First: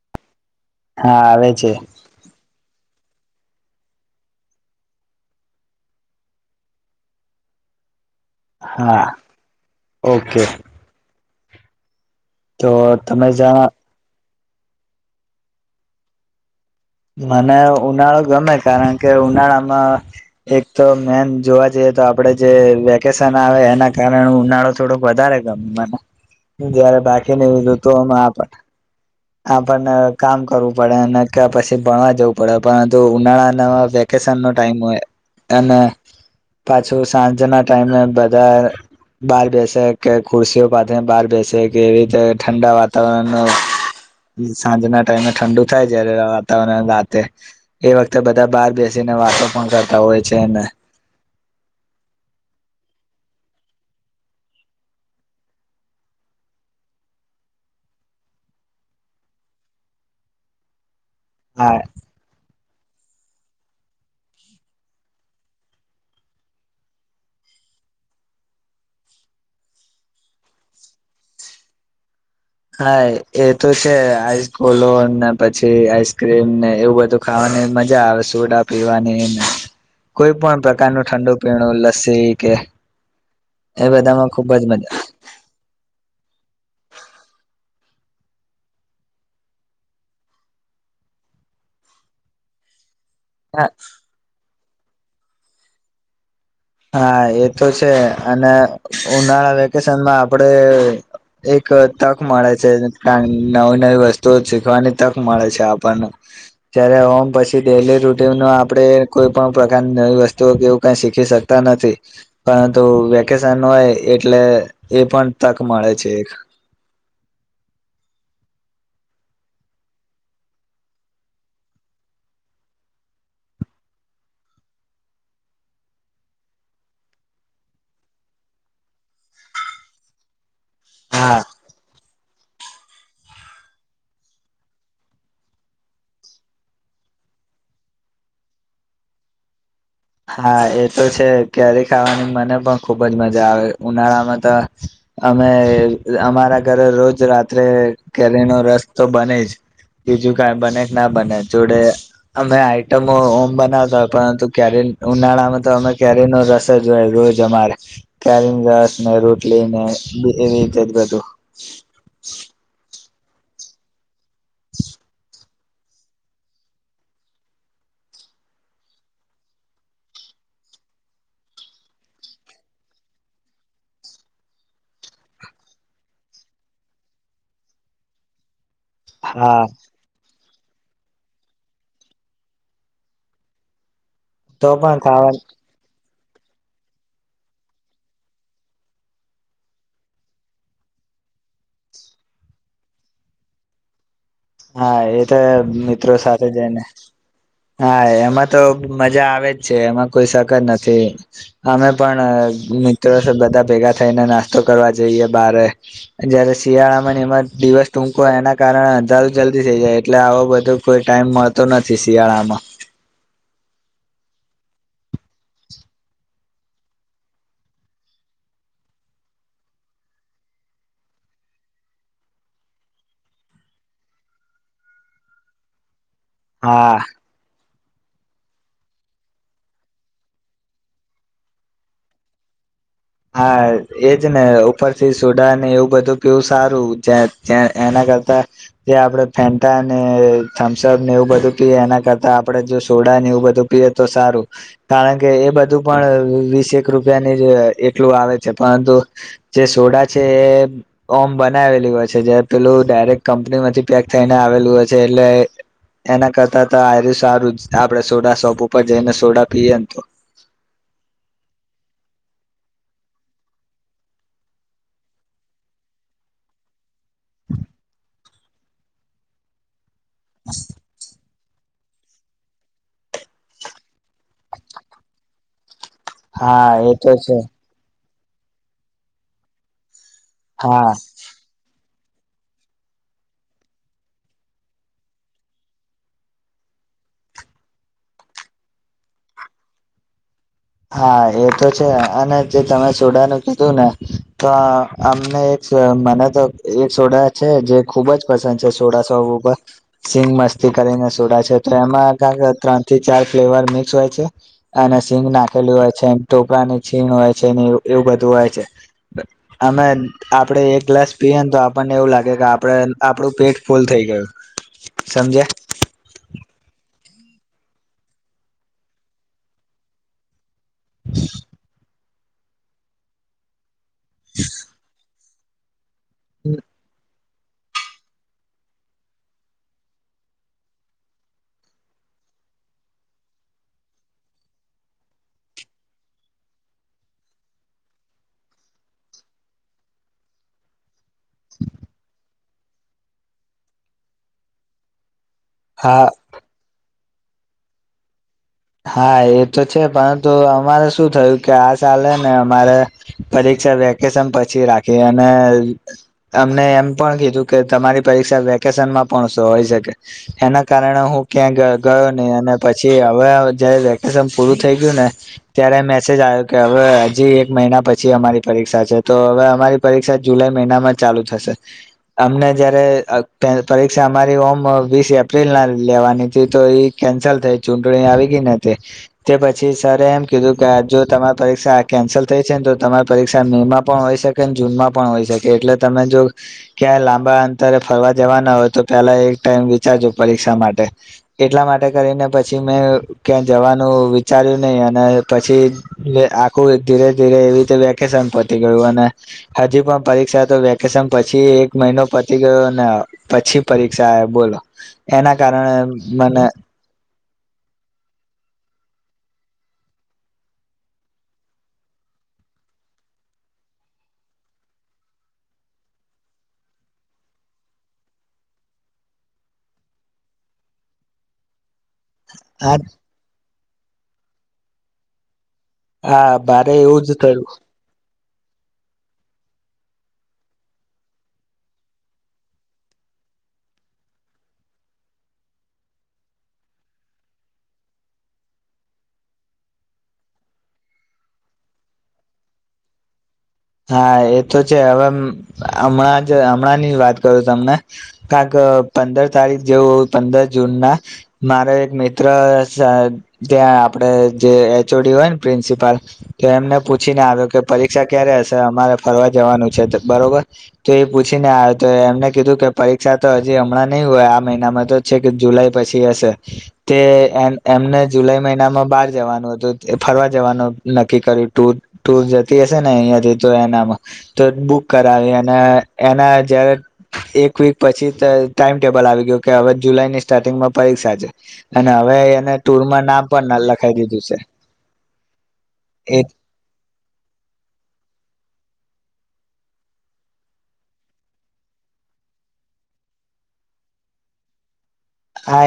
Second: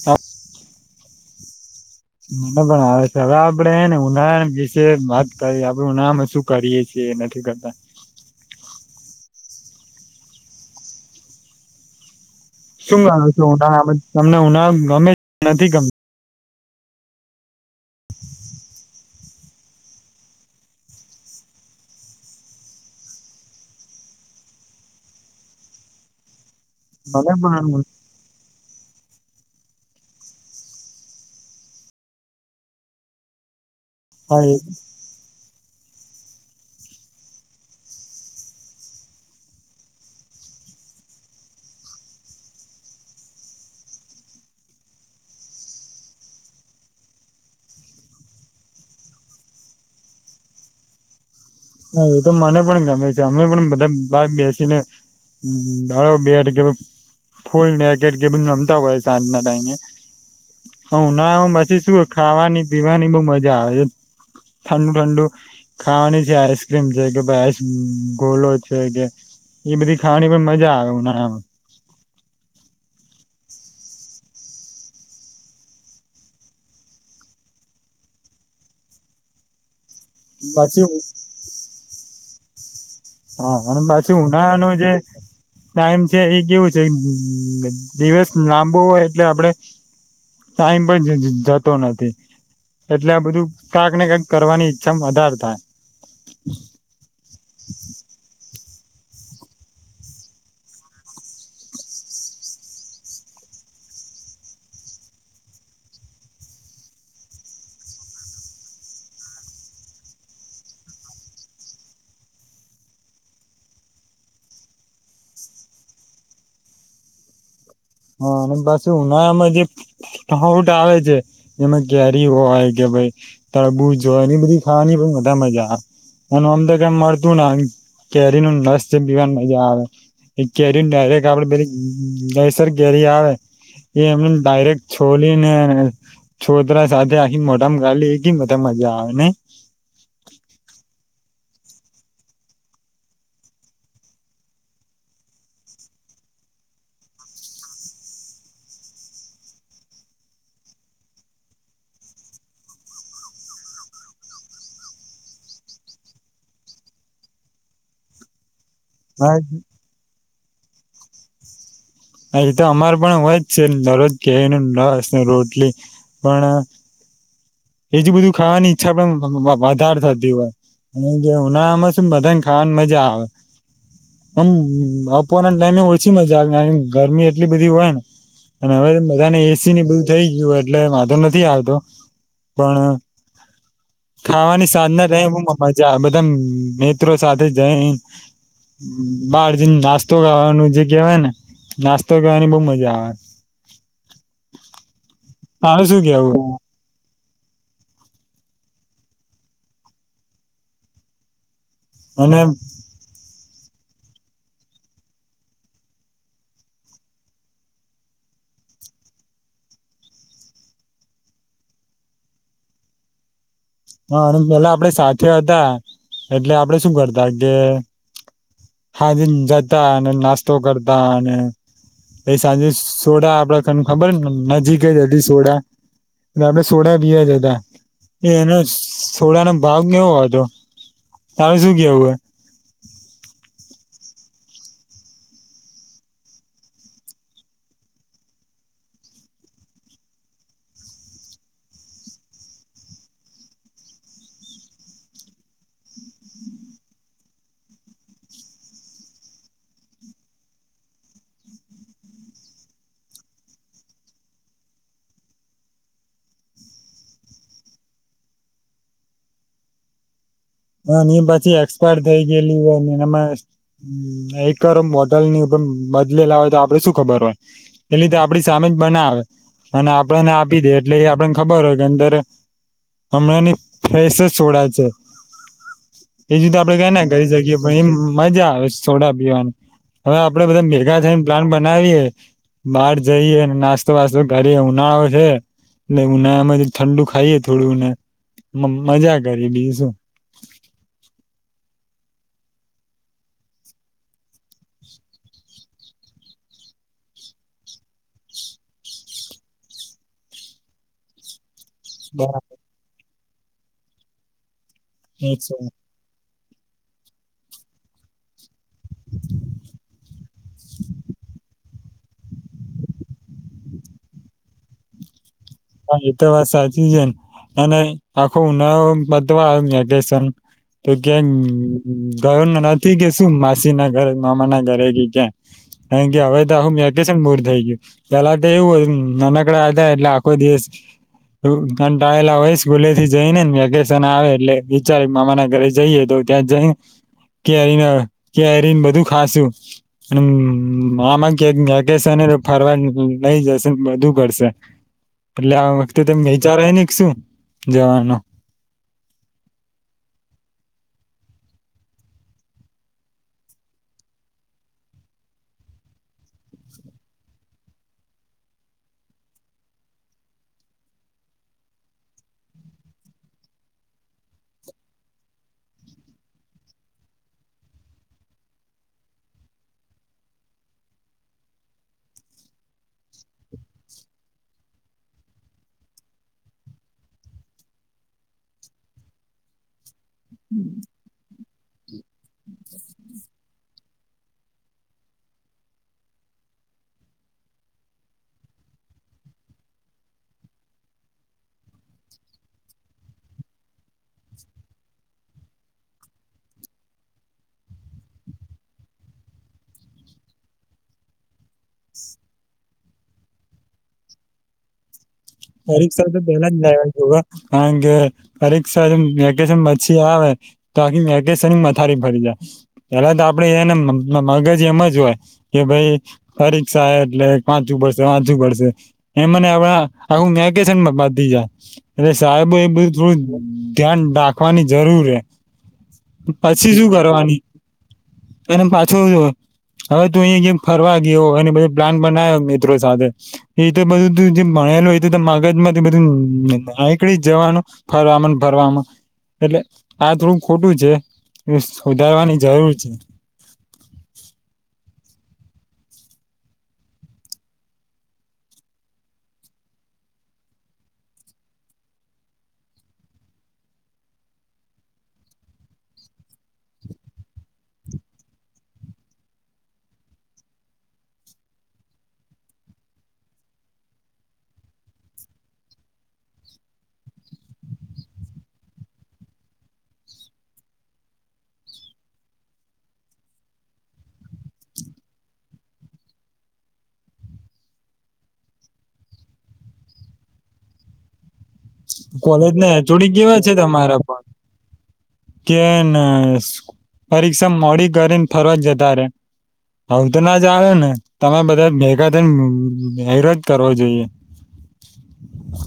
હ હા આવે છે મને પણ આવે સર આપડેને ઉનાા વિશે વાત કરીએ આપડે ઉનાળા માં શું કરીએ છીએ એ નથી કરતા હા ઓકે તો શું તમે જા શુંુંા [inaudible] તમને ઉના ગમે નથી ગમત મને ઉનાળો ગમે કારણ કે ઉનાળામાં એક તો મેન જોવા જઈએ તો આપણેે જે વેકેશન આવે એના કારણે ઉનાળો થોડો વધારે ગમ મને જયારે મને બાકીી નહી લીધું પણ તો અમે આપ પણને કામ કરવું પડે અને કે પછી તે ભણવા જવું પડે પરંતુ ઉનાળ નવા વેકેશન હા નો એ ટાઈમ હોય અને પાછું સાંજના ટાઈમે બધા બહાર બેસે કે ખુરશીઓ પાસે બહાર બેસે કે એવી રીતે ઠંડા વાતાવરણ સાંજના ટાઈમે ઠંડુ થાય જ્યારે રાતે એ વખતે બધા બહાર બેસીને વાતો પણ કરતા હોય છે ને હા એ તો મને પણ ગમે છે અમે પણ બધા બા બેસીનેળો બેટ કે ફૂલકેટ કેધ રમતા હોય સાંજના ટાઈમે હ ના હું હા મછી શું ખાવાની પીવાની બઉ મજા આવે ઠંડુ ઠંડુ ખાવાની જ્યારે આઈસક્રીમ છે કે આઈસ ગોલો છે કે એ બધી ખાવાની પણ મજા આવે ના હા એ તો છે આઈસ કોલો ને પછી આઈસક્રીમ ને એવું બધું ખાવાની મજા આવે સોડા પીવાની ને કોઈ પણ પછી પ્રકારનું ઠંડુ પીણું લસી કે હા અને એ પાછી બધામાં ખુબ જ ઉનાળાનો જે મજા ટાઈમ છે એ કેવું છે દિવસ લાંબો હોય એટલે આપડે ટાઈમ પણ જતો નથી એટલે આ બધું કાંક ને કાંક કરવાની મ વધદારધાય હા એ તો છે અને ઉનાળા વેકેશનમાં આપડે એક તક મળે છે નવી નવી વસ્તુઓ શીખવાની તક મળે છે આપણને જ્યારે હોમ પછી ડેલી રૂટીન આપડણે કોઈ પણ પ્રકારની નવી વસ્તુઓ કેવું કઈ શીખી શકીએ નથી પરંતુ વેકેશન હોય એટલે એ પણ તક મળે છે એક હા અને બસ ઉનામાં જે ખઉટ આવે છે એમાં કેરી હોય કે ભાઈ તળબૂજ હો એની બધી ખાવાની પણા મજા આવે એ આમ તો મળતું ને કેરી ન નસ જે પીવાની મજા આવે કેરીરે હા આપડે પ દસ સર ઘેરી આવે એ એમને ડાયરેક્ટ છોલીને છોતરા સાથે આખી મોટામાં ઘાલી એ કે બધા મજા આવે ને હા એ તો છે કેરી ખાવાની મને પણ ખુબ જ મજા આવે ઉનાળામાં તો અમે અમારા ઘરે રોજ રાત્રે કેરીનોો રસ તો બને જ બીજું કઈ બને કે ના બને જોડે અમે આઈટમો ઓમ બનાવતા હોય, પરંતુ કેરી ઉનાળામાં તો અમે ક્યારે નો રસ જો રોજ અમારે ક્યારે ને હા રોટલી ને એવી રીતે જ બધું હ એ તો અમારે પણ હોય જ છે, દરરોજ ક નાસ રોટલી પણ એજ બધું ખાવાની ઈચ્છા પણ વધારે થતી હોય, અને જે ઉનાળામાં શ બધાને ખાવાની મજા આવે આમ આપવાના ટાઈમે ઓછી મજા આવે ગરમી એટલી બધી હોય ને, અને હવે બધાને હા એસી ને બધું થઈ ગયું. એટલે વાંધો નથી આવતો. પણ તો ખાવાની પણ સાધના રહે, ખાવા હું મજાધ એકમ મિત્રો સાથે જઈ બાર જને નાસ્તો ગાવાનું જે કહેવાય, ને નાસ્તો ગાવાની બહ મજા આવે. હા એ તારું શું મિત્રો કેવું સાથે જઈને, હા, એમાં તો મજા આવે જ છે, એમાં કોઈ સકત નથી. અમે પણ અને મિત્રો બધા ભેગા થઈને નાસ્તો કરવા જઈએ બારે જયારે શિયાળામાં એમાં દિવસ ટૂકો એના કારણે અંધારૂ જલ્દી થઈ જાય, એટલે આવો બધો કોઈ ટાઈમ મળતો નથી શિયાળામાં હા, અને પેલા આપડે સાથે હતા એટલે આપડે શું કરતા કે? સાંજે જતા અને નાસ્તો કરતા અને પ સાંજે સોડા આપડા તને ખબરને નજીક જ હ સોડા, મે હા સોડા બી હ જ હતા. એ એનો સોડાનો ભાવ કેવો હતો? તારેું શું કેવું? હો હા, એજ ને ઉપરથી સોડા ને એવું બધું પીવું સારું એના કરતા જે આપણે ફેન્ટાને થમ્સઅપ ને એવું બધું પીએ એના કરતા આપણેે જો સોડા ને એવું બધું પીએ તો સારું કારણ કે એ બધું પણ વીસેક રૂપિયાની એટલું આવે છે, પરંતુ જે સોડા છે એ ઓમ બનાવેલી હોય છે જ્યારે પેલું ડાયરેક્ટ કંપની માંથી પેક થઈને આવેલું એ એના કરતા, તો આ્યરુ સારું આપણે સોડા શોપ ઉપર જઈને સોડા પીએ. ને તો હ એ પછી એક્સપાયર થઈ ગયેલી હોય, ને એમાં એકરમ બોટલ ની બદલેલા હોય તો આપડે શું ખબર હોય એ લીધે આપ આપડી સામે જ બનાવે. અને આપણને આપી દે એટલે એ આપડ ખબર હો કે અંદર હમણાં ની ફેશ છોડા છે. એ જુ હા આપડે કઈ એ નય તો કરી છે શકીએ, ભાઈ એમ. મજા આવે છોડા પીવાની. હવે આપડે બધા હા ભેગા થઈને પ્લાન બનાવીએે. બહાર જઈએ નાસ્તો વાસ્તો કરી ઉનાળો છે, એલે ઉનાળા માં ઠંડુ ખાઈએ થોડું ને મ મજા કરી બીજુ શું. હા, એ તો છે અને જે તમે સોડાનું કીધું ને તો અમને એક સો મને તો એક સોડા છે જે ખુબ જ પસંદ છે, સોડા શોપ ઉપર સિંગ મસ્તી કરીને સોડા છે. તેમાં શું કાંગ ત્રણથી ચાર ફ્લેવર મિક્સ હોય છે. અને સિંગના ખેલું હોય છેન. ટોકા ની છીણ હોય છે ને એવું એવું બધું હોય છે. અમેન આપડે એક ગ્લાસ પીએ ને તો આપ પણ એવું લાગે કે આપડે આપડુ પેટ ફૂલ થઈ ગયું સમજ્યા? સિજન અને આખો ઉનાળો પતવા વેકેશન તો ક્યા ગ ગયો નથી કે શું માસ તી ના ઘરે મામા ના ઘરે કે ક્યાં? કારણ કે હવે તો આહું મેટેશન મુર થઈ ગયું પેલા તો એવું હોય નાનકડા એટલે આ કોઈ દિવસ અહ કંટાળેલા હોય સ્કૂલે થી જઈને ને વેકેશન આવે એટલે વિચારે મામા ના ઘરે જઈએ તો ત્યાં જઈ કેરીને કેરીને કેરીને બધું ખાસું અને મમ્મ મામા ઘેર વેકેશન એટલે ફરવા લઈ જશે બધું કડશે. એટલે આ વખતે હા તે મેચારે રેને કે શું જવાનો. હા, એ તો છે પરંતુ અમારે શું થયું કે આ સાલે ને અમારે પરીક્ષા વેકેશન પછી રાખી અને અમને એમ પણ કીધું કે તમારી પરીક્ષા વેકેશનમાં પણ સો હોય શકે એના કારણે હું ક્યાં ગ-ગયો નહી અને પછી હવે જયારે વેકેશન પૂરું થઈ ગયું ને ત્યારે મેસેજ આવ્યો કે હવે હજી એક મહિના પછી અમારી પરીક્ષા છે. તો હવે અમારી પરીક્ષા જુલાઈ મહિનામાં ચાલુ થશે. અમને જયારે અહ પરીક્ષા અમારી ઓમ અહ વીસ એપ્રિલ ના લેવાની હતી તો એ કેન્સલ થઈ ચૂટણી આવી તી ન તે કે પછી સર એમ કીધું કે આ જો તમે પરીક્ષા કેન્સલ થઈ છેને તો તમારી પરીક્ષા મે માં પણ હોય શકેને જૂનમાં પણ હોય શકે એટલે તમે જો ક્યાંય લાંબા અંતરે ફરવા જવાના હોય તો પેલા એક ટાઈમ વિચારજો પરીક્ષા માટે એટલા માટે કરીને પછી મેં અહ ક્યાં જવાનું વિચાર્યું નહી અને પછી લે આખું ધીરે ધીરે એવી રીતે વેકેશન પતી ગયું અને હજી પણ પરીક્ષા તો વેકેશન પછી એક મહિનો પતી ગયો ને આ પછી પરીક્ષા એ બોલો. એના કારણે પરીક્ષા તો મને પેલા જ લેવાય ગુઆ કારણ કે પરીક્ષા વેકેશન પછી આવે તો આખી વેકેશન મથારી ફરી જાય પેલા તો આપડે એને મ મ મગજ એમ જ હોય કે ભાઈ પરીક્ષા એટલે વાંચું પડશે વાંચું પડશે એ મને અવે આ આખું મેકેશન બબબાદ થઈ જાય. અને સાહેબાઈ એ આ બધું થોઈ ધ્યાન રાખવાની જરૂર હે. હા, ભારે એવું જ થયું. એમ પાછો હવે તું અહી જે ફરવા ગયો એ બધ પ્લાન બનાવ્યો મિત્રો સાથે એતે બધું તું જે ભણેલું તે તો મગજ માંથી બધું આ નીકળી જવાનું ફરવાવામાં ફરવામાં. એટલે આ થોડું ખોટું છે એ સુધારવાની જરૂર છે. હા, એ તો છે હવે હમણાં જ હમણાં ની વાત કરું તમને કારણક પંદર તારીખ જેવું પંદર જૂન ના મારો એક મિત્ર ત્યાં આપડ જે એચ ઓ ડી હોય ને પ્રિન્સિપાલ તો એમને પૂછીને આવ્યો કે પરીક્ષા ક્યારે હશ તો અમારે ફરવા જવાનું છે બરોબર તો એ પૂછીને આવ તો એમને કીધું કે પરીક્ષા તો હજી હમણાં નહીં હોય આ મહિનામાં તો છે કે જુલાઈ પછી હશે. તે એ એમને જુલાઈ મહિનામાં બાર જવાનું હતું ફરવા જવાનું નક્કી કર્યું ટુર ટુર જતી હશે ને અહીંથી તો એનામાં. તો બુક કરાવી અને એના જયારે એક વીક પછી ટાઈમટેબલ આવી ગયું કે હવે જુલાઈ ની સ્ટાર્ટિંગમાં પરીક્ષા છે. અને હવે કોલેજ એને ને એચ ઓ ટૂરમાં ડી નામ કેવા છે પણ લખાઈ તમારા પણ દીધું છે કે ને એ પરીક્ષા મોડી કરીને ફરવા જતા રે. આવું તો ના ચાલે ને. તમે બધા ભેગા થઈ ને હેરાન કરવા જોઈએ. આ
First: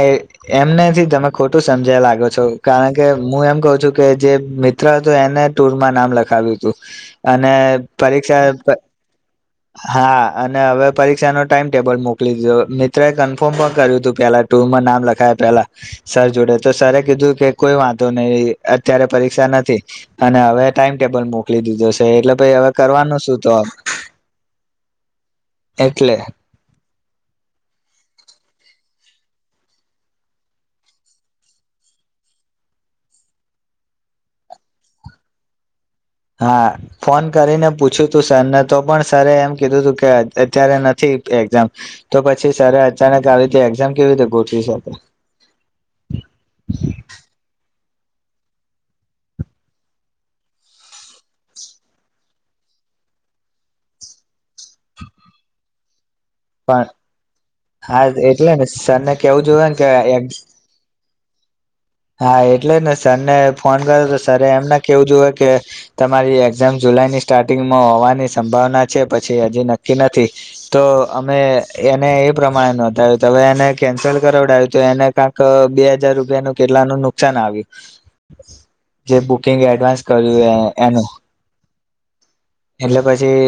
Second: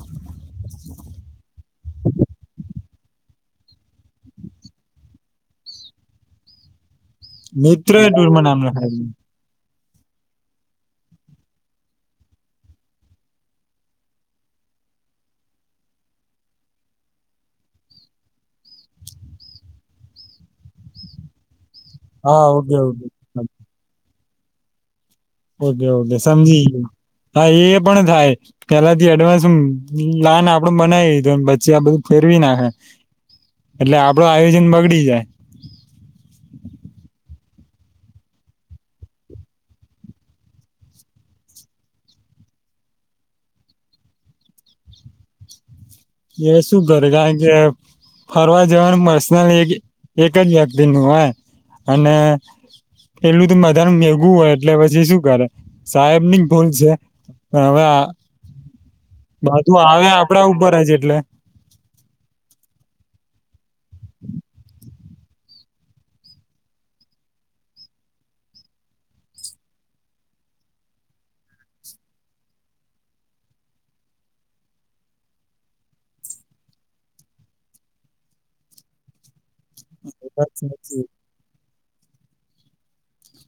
એમનેથી તમે ખો ટું સમજ્યા લાગો છો કારણ કે હું એમ કહ છું કે જે મિત્ર હતો એને ટુરમાં નામ લખાવ્યું તું. અને મિત્ર પરીક્ષા ટુરમાં એ નામ પ લખાય હા અને હવે પરીક્ષા નો ટાઈમટેબલ મોકલી દીધો મિત્રો એ કન્ફર્મ પણ કર્યું હતું પેલા ટુમાં નામ લખાય પેલા સર જોડે તો સર કીધું કે કોઈ વાંધો નહી અત્યારે પરીક્ષા નથી અને હવે ટાઈમ ટેબલ મોકલી દીધું જોશે એટલે હા પાઈ હવે ઓકે ઓકે કરવાનું શું તો ઓકે એટલે ઓકે સમજીી હા એ પણ થાય પેલા થી એડવાન્સ હું લન આપડ બનાવી પ્ચી આ બધું ફેરવી નાખે એટલે આપડું આયોજન બગડી જાય હા ફોન કરીને પૂછ્યું તું સર ને તો પણ સર એમ કીધું તું કે અત્યારે નથી એક્ઝામ તો પછી સર અચાનક આવી રીતે એઝામ કેવી રીતે ગોઠવી શકે એ શું કરે કારણ કે ફરવા જવાનું પર્સનલ એક એક જ વ્યક્તિ નું હોય અને પેલું તો બધા મેઘું હોય એટલે પછી શું કરે ટાઈમની ભૂલ પણ છે પણ હવે હા એટલે ને સરને કેવું બ જોવે ને તું કે આવે એક્ઝામ આપડા ઉપર હ છે એટલે હા એટલે ને સરને ફોન કર્યો તો સર એમ ના કેવું જોુએ કે તમારી એક્ઝામ જુલાઈની સ્ટાર્ટિંગમાં હોવાની સંભાવના છે પછી હજી નક્કી નથી તો અમે એને એ પ્રમાણે નોંધાવ્યું હવે એને કેન્સલ કરાવડાવ્યું તો એને કંક બે હજાર રૂપિયાનું કેટલા ન નુકસાન આવ્યું જે ક એડવાન્સ કર્યું એનું એટલે પછી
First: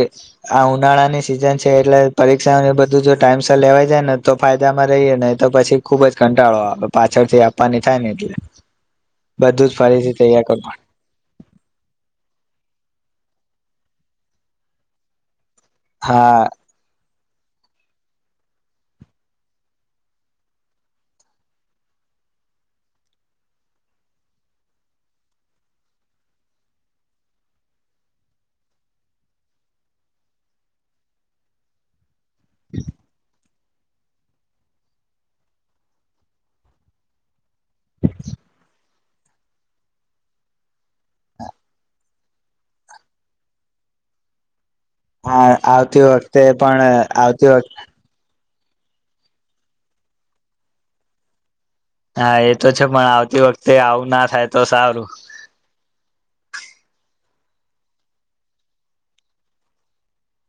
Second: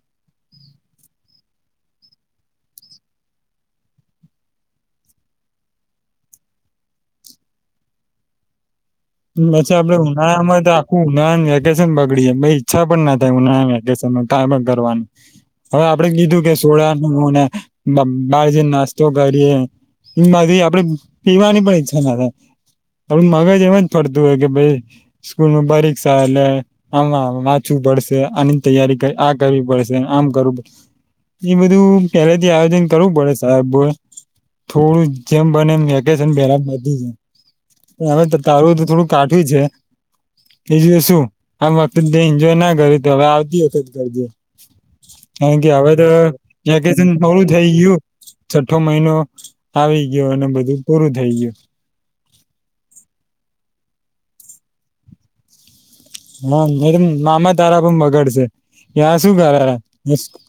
આ ઉનાળાની સિઝન છે એટલે પરીક્ષાઓને બધું જો ટાઈમ સર લેવાઈ જાય ને તો ફાયદામાં રહીએ ને તો પછી ખુબ જ કંટાળો આપ પાછળથી આપવાની થાય ને એટલે બધું જ પછી આપડે ફરીથી તૈયાર ઉનાળામાં તો કરવાનું આખું ઉનાળા વેકેશન બગડીએ પણ ના થાયુંે ક કરવાનું હવે આપડે હા કીધું કે સોળ ને બાર જને નાસ્તો કરીએ એ બધી આપડે પીવાની પણ ઈચ્છા ના થાય આપડ મગજ એમ પડતું હોય કે ભાઈ સ્કૂલ ન બારીક શા એ આમાં વાંચવું પડશે આની તૈયારી આ કરવી પડશે આમ કરવું પડ એ બધું પેલાથી આયોજન કરવું પડેશે સાબ બો થોડું જેમ બને એ વેકેશન પેલા બી જ હ થોડું કાઠું છે એજ શું આમ વખત એન્જોય ના કર તો હવે આવતી વખત ઘરજે હા કારણ કે હવે આવતી વખતે પણ તોકેશન થોડું આવતી થઈ વખતે ગયું છઠો મહિનો આવી ગયો અને બધું પૂરું થઈ ગયું હા એ તો છે પણ આવતી વખતે આવું ના થાય તો સારું હા એ મામા તારા પણ બગડ છે ત્યા શું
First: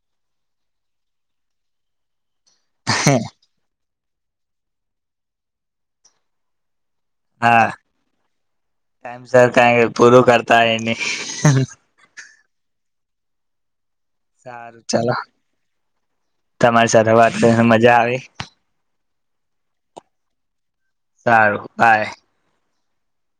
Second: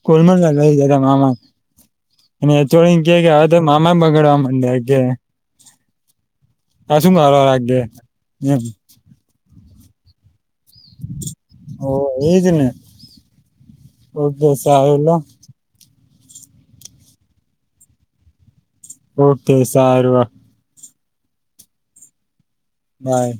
કરેલ જતા મામા અનેચ એમે બગાડવા માંડ કે હ શું મારો હા રાગે હ પ કર તાય ન એજને ઓ દસ સારું આવે ચાલો એલા તમારી સાથે વાત કરીને મજા આવી ઓકે સાર વા સારું કાય કાંય